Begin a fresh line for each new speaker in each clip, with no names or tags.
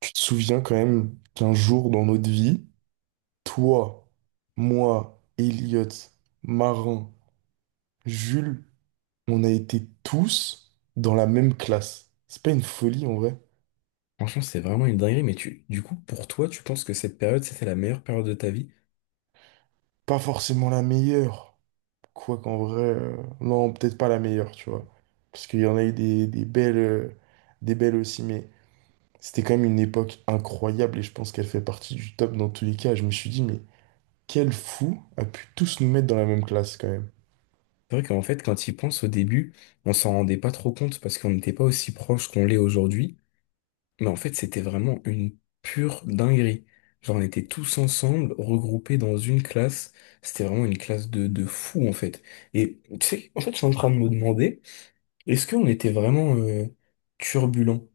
Tu te souviens quand même qu'un jour dans notre vie, toi, moi, Elliot, Marin, Jules, on a été tous dans la même classe. C'est pas une folie en vrai.
Franchement, c'est vraiment une dinguerie, mais pour toi, tu penses que cette période, c'était la meilleure période de ta vie?
Pas forcément la meilleure. Quoi qu'en vrai, non, peut-être pas la meilleure, tu vois. Parce qu'il y en a eu des belles aussi, mais c'était quand même une époque incroyable et je pense qu'elle fait partie du top dans tous les cas. Je me suis dit, mais quel fou a pu tous nous mettre dans la même classe quand même.
C'est vrai qu'en fait, quand il pense au début, on s'en rendait pas trop compte parce qu'on n'était pas aussi proche qu'on l'est aujourd'hui. Mais en fait, c'était vraiment une pure dinguerie. Genre, on était tous ensemble, regroupés dans une classe. C'était vraiment une classe de fous, en fait. Et tu sais, en fait, je suis en train de me demander, est-ce qu'on était vraiment turbulents?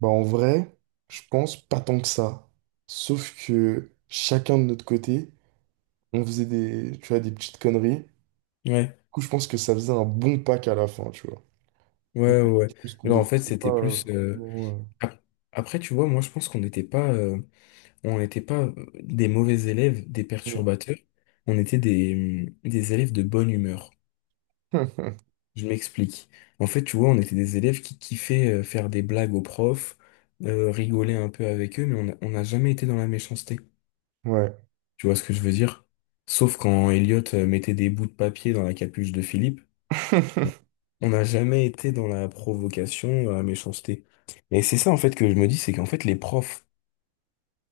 Bah, en vrai, je pense pas tant que ça. Sauf que chacun de notre côté, on faisait des, tu vois, des petites conneries. Du
Ouais,
coup, je pense que ça faisait un bon pack à la fin, tu vois. Je
ouais, ouais, ouais.
pense qu'on
Genre, en fait,
dépassait pas
c'était plus
forcément.
ap- après, tu vois, moi, je pense qu'on n'était pas on n'était pas des mauvais élèves, des
euh,
perturbateurs, on était des élèves de bonne humeur. Je m'explique. En fait, tu vois, on était des élèves qui kiffaient faire des blagues aux profs, rigoler un peu avec eux, mais on n'a jamais été dans la méchanceté.
Ouais.
Tu vois ce que je veux dire? Sauf quand Elliot mettait des bouts de papier dans la capuche de Philippe, on n'a jamais été dans la provocation, dans la méchanceté. Et c'est ça, en fait, que je me dis, c'est qu'en fait, les profs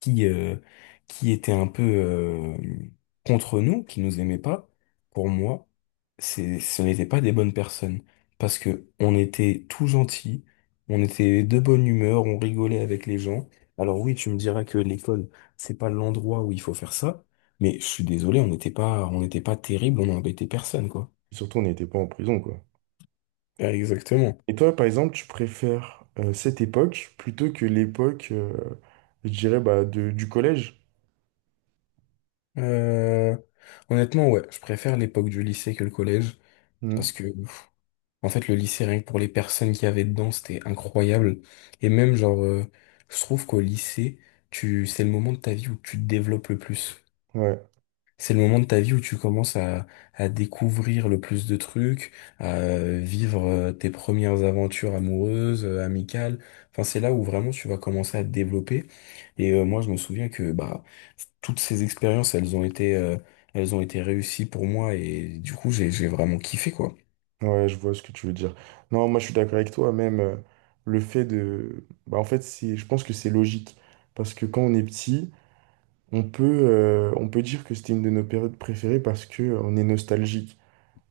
qui, euh, qui étaient un peu contre nous, qui nous aimaient pas, pour moi, ce n'étaient pas des bonnes personnes. Parce que on était tout gentils, on était de bonne humeur, on rigolait avec les gens. Alors oui, tu me diras que l'école, c'est pas l'endroit où il faut faire ça, mais je suis désolé, on n'était pas terrible, on n'embêtait personne, quoi.
Surtout, on n'était pas en prison, quoi.
Ah, exactement.
Et toi, par exemple, tu préfères cette époque plutôt que l'époque, je dirais, bah, du collège?
Euh, honnêtement, ouais, je préfère l'époque du lycée que le collège,
Hmm.
parce que pff, en fait, le lycée, rien que pour les personnes qu'il y avait dedans, c'était incroyable. Et même, genre, je trouve qu'au lycée, c'est le moment de ta vie où tu te développes le plus.
Ouais.
C'est le moment de ta vie où tu commences à découvrir le plus de trucs, à vivre tes premières aventures amoureuses, amicales. Enfin, c'est là où vraiment tu vas commencer à te développer. Et moi, je me souviens que bah toutes ces expériences, elles ont été réussies pour moi et du coup, j'ai vraiment kiffé quoi.
Ouais, je vois ce que tu veux dire. Non, moi je suis d'accord avec toi, même le fait de... Bah, en fait, c'est... je pense que c'est logique, parce que quand on est petit, on peut dire que c'était une de nos périodes préférées parce que on est nostalgique.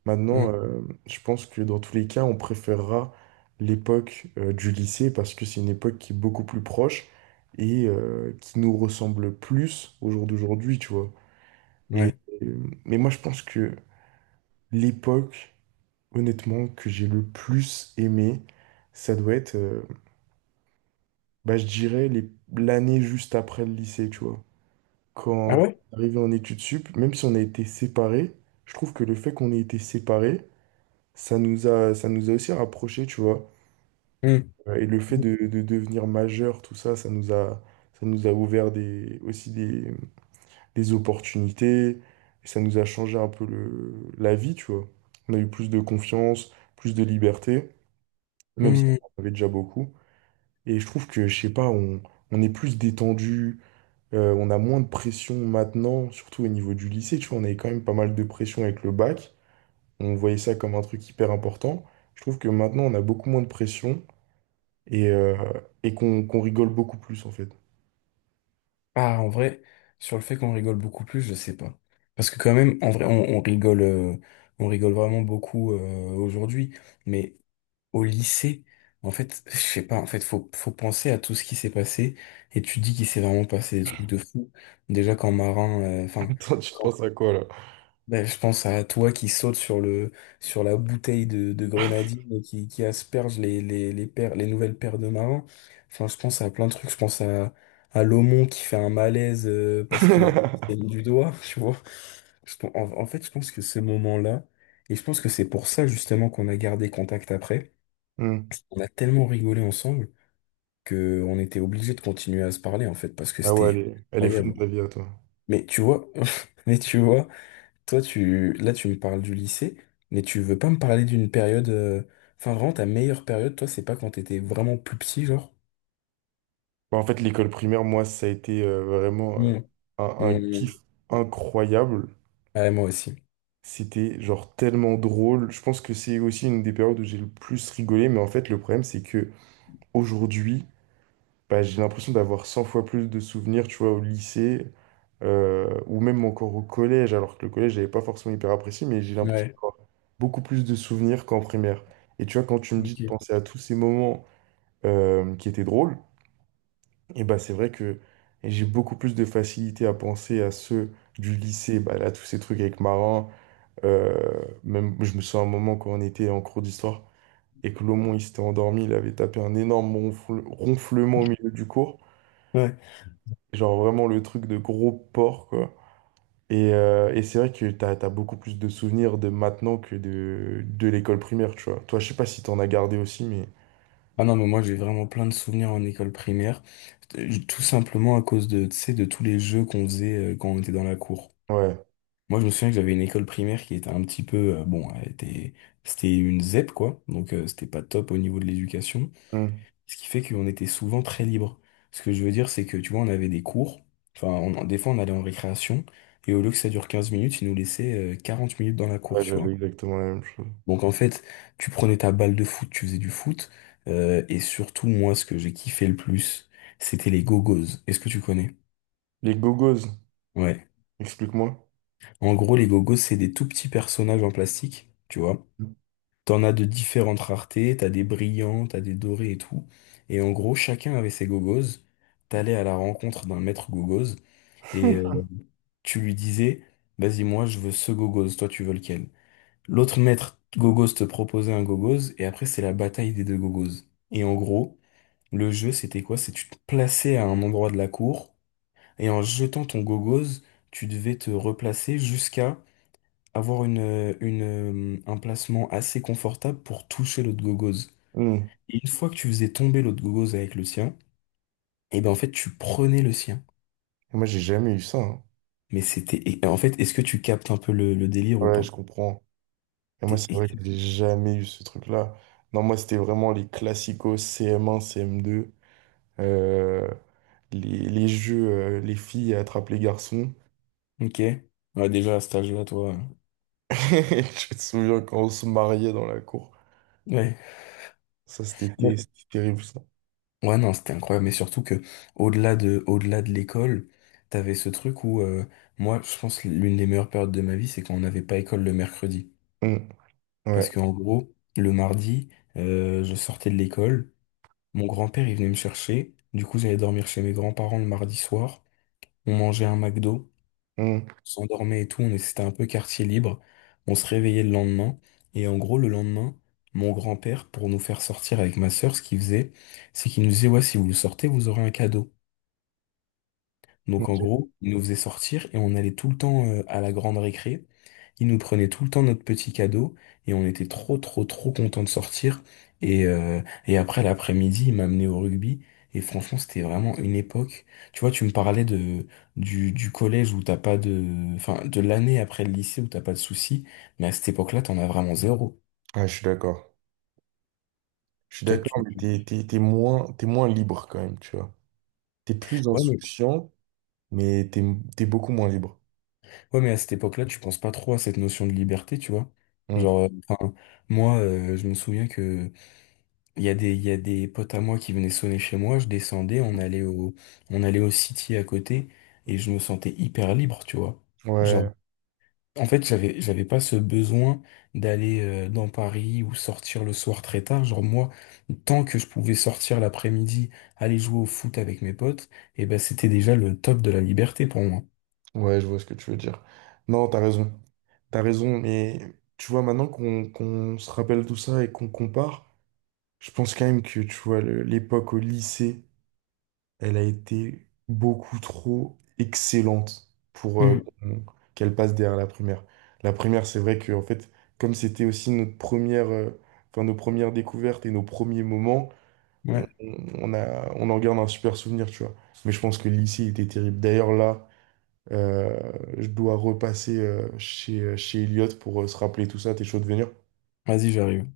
Maintenant,
Mm.
je pense que dans tous les cas, on préférera l'époque du lycée parce que c'est une époque qui est beaucoup plus proche et qui nous ressemble plus au jour d'aujourd'hui, tu vois. Et,
Ouais.
euh, mais moi je pense que l'époque... Honnêtement, que j'ai le plus aimé, ça doit être, bah, je dirais, l'année juste après le lycée, tu vois.
Ah
Quand
ouais?
on est arrivé en études sup, même si on a été séparés, je trouve que le fait qu'on ait été séparés, ça nous a aussi rapprochés, tu vois.
Mmh.
Et le fait de devenir majeur, tout ça, ça nous a ouvert aussi des opportunités. Ça nous a changé un peu la vie, tu vois. On a eu plus de confiance, plus de liberté, même si on
Hmm.
en avait déjà beaucoup. Et je trouve que, je sais pas, on est plus détendu, on a moins de pression maintenant, surtout au niveau du lycée, tu vois, on avait quand même pas mal de pression avec le bac, on voyait ça comme un truc hyper important. Je trouve que maintenant, on a beaucoup moins de pression et, euh, et qu'on rigole beaucoup plus, en fait.
Ah, en vrai, sur le fait qu'on rigole beaucoup plus, je sais pas. Parce que quand même, en vrai, on rigole vraiment beaucoup aujourd'hui. Mais au lycée, en fait, je sais pas. En fait, faut penser à tout ce qui s'est passé. Et tu dis qu'il s'est vraiment passé des trucs de fou. Déjà quand Marin, enfin,
Attends, tu penses à quoi, là?
ben, je pense à toi qui saute sur le sur la bouteille de grenadine et qui asperge les les nouvelles paires de marins. Enfin, je pense à plein de trucs. Je pense à Lomon qui fait un malaise parce que il a du doigt, tu vois. En fait, je pense que ce moment-là, et je pense que c'est pour ça justement qu'on a gardé contact après.
Hmm.
On a tellement rigolé ensemble que on était obligé de continuer à se parler en fait parce que
Ah ouais,
c'était
elle est fun
incroyable.
ta vie à toi.
Mais tu vois, mais tu vois. Toi, tu me parles du lycée, mais tu veux pas me parler d'une période. Enfin, vraiment, ta meilleure période, toi, c'est pas quand t'étais vraiment plus petit, genre?
Bah, en fait, l'école primaire, moi, ça a été vraiment
Mmh.
un
Mmh. Mmh.
kiff incroyable.
Ouais, moi aussi.
C'était genre tellement drôle. Je pense que c'est aussi une des périodes où j'ai le plus rigolé. Mais en fait, le problème, c'est que aujourd'hui, bah, j'ai l'impression d'avoir 100 fois plus de souvenirs, tu vois, au lycée ou même encore au collège, alors que le collège, j'avais pas forcément hyper apprécié, mais j'ai l'impression
Ouais.
d'avoir beaucoup plus de souvenirs qu'en primaire. Et tu vois, quand tu me dis de
Ok.
penser à tous ces moments qui étaient drôles, et bah, c'est vrai que j'ai beaucoup plus de facilité à penser à ceux du lycée, bah, là, tous ces trucs avec Marin. euh, Même, je me souviens un moment quand on était en cours d'histoire et que Lomon, il s'était endormi, il avait tapé un énorme ronflement au milieu du cours.
Ouais.
Genre vraiment le truc de gros porc, quoi. Et c'est vrai que t'as beaucoup plus de souvenirs de maintenant que de l'école primaire, tu vois. Toi, je sais pas si t'en as gardé aussi, mais
Ah non, mais moi, j'ai vraiment plein de souvenirs en école primaire. Tout simplement à cause de, tu sais, de tous les jeux qu'on faisait quand on était dans la cour.
ouais.
Moi, je me souviens que j'avais une école primaire qui était un petit peu. Bon, c'était une ZEP, quoi. Donc, c'était pas top au niveau de l'éducation.
Hmm.
Ce qui fait qu'on était souvent très libre. Ce que je veux dire, c'est que, tu vois, on avait des cours, enfin, des fois, on allait en récréation, et au lieu que ça dure 15 minutes, ils nous laissaient 40 minutes dans la cour,
Ouais,
tu
j'avais
vois.
exactement la même chose.
Donc, en fait, tu prenais ta balle de foot, tu faisais du foot, et surtout, moi, ce que j'ai kiffé le plus, c'était les gogos. Est-ce que tu connais?
Les gogos,
Ouais.
explique-moi.
En gros, les gogos, c'est des tout petits personnages en plastique, tu vois. T'en as de différentes raretés, t'as des brillants, t'as des dorés et tout. Et en gros, chacun avait ses gogos. T'allais à la rencontre d'un maître gogos et tu lui disais, vas-y, moi je veux ce gogos, toi tu veux lequel? L'autre maître gogos te proposait un gogos et après c'est la bataille des deux gogos. Et en gros, le jeu c'était quoi? C'est tu te plaçais à un endroit de la cour et en jetant ton gogos, tu devais te replacer jusqu'à avoir un placement assez confortable pour toucher l'autre gogos.
Hmm.
Et une fois que tu faisais tomber l'autre gogos avec le sien, et ben en fait tu prenais le sien.
Et moi, j'ai jamais eu ça, hein.
Mais c'était. Et en fait, est-ce que tu captes un peu le délire ou
Ouais, je
pas?
comprends. Et moi, c'est vrai que
T'es-
j'ai jamais eu ce truc-là. Non, moi, c'était vraiment les classicos CM1, CM2, euh, les jeux, les filles attrapent les garçons.
ok. Ouais, déjà à cet âge-là, toi.
Je me souviens quand on se mariait dans la cour.
Ouais.
Ça, c'était
Ouais,
c'était terrible, ça.
ouais, non, c'était incroyable. Mais surtout que au-delà de l'école, t'avais ce truc où moi, je pense que l'une des meilleures périodes de ma vie, c'est quand on n'avait pas école le mercredi.
Hmm. Ouais.
Parce qu'en gros, le mardi, je sortais de l'école, mon grand-père il venait me chercher, du coup j'allais dormir chez mes grands-parents le mardi soir, on mangeait un McDo.
Hmm.
S'endormait et tout, c'était un peu quartier libre. On se réveillait le lendemain. Et en gros, le lendemain, mon grand-père, pour nous faire sortir avec ma sœur, ce qu'il faisait, c'est qu'il nous disait, ouais, si vous sortez, vous aurez un cadeau. Donc en
Ok.
gros, il nous faisait sortir et on allait tout le temps à la grande récré. Il nous prenait tout le temps notre petit cadeau et on était trop trop trop contents de sortir. Et, euh, et après l'après-midi, il m'a amené au rugby. Et franchement, c'était vraiment une époque. Tu vois, tu me parlais de du collège où t'as pas de, enfin, de l'année après le lycée où t'as pas de soucis. Mais à cette époque-là, t'en as vraiment zéro.
Ah, je suis d'accord. Je suis
Toi,
d'accord,
tu,
mais
tu-
t'es moins libre quand même, tu vois. T'es plus
ouais, mais,
insouciant, mais t'es beaucoup moins libre.
ouais, mais à cette époque-là, tu penses pas trop à cette notion de liberté, tu vois.
Hmm.
Genre, enfin, moi, je me souviens que il y a des, il y a des potes à moi qui venaient sonner chez moi, je descendais, on allait on allait au City à côté, et je me sentais hyper libre, tu vois. Genre,
Ouais.
en fait, j'avais pas ce besoin d'aller dans Paris ou sortir le soir très tard. Genre, moi, tant que je pouvais sortir l'après-midi, aller jouer au foot avec mes potes, et ben, c'était déjà le top de la liberté pour moi.
Ouais, je vois ce que tu veux dire. Non, t'as raison. T'as raison, mais tu vois, maintenant qu'on se rappelle tout ça et qu'on compare, je pense quand même que, tu vois, l'époque au lycée, elle a été beaucoup trop excellente pour
Hmm,
qu'elle passe derrière la primaire. La primaire, c'est vrai que, en fait, comme c'était aussi notre première, enfin, nos premières découvertes et nos premiers moments, on,
ouais.
on en garde un super souvenir, tu vois. Mais je pense que le lycée était terrible. D'ailleurs, là, euh, je dois repasser chez, chez Elliot pour se rappeler tout ça. T'es chaud de venir?
Vas-y, j'arrive.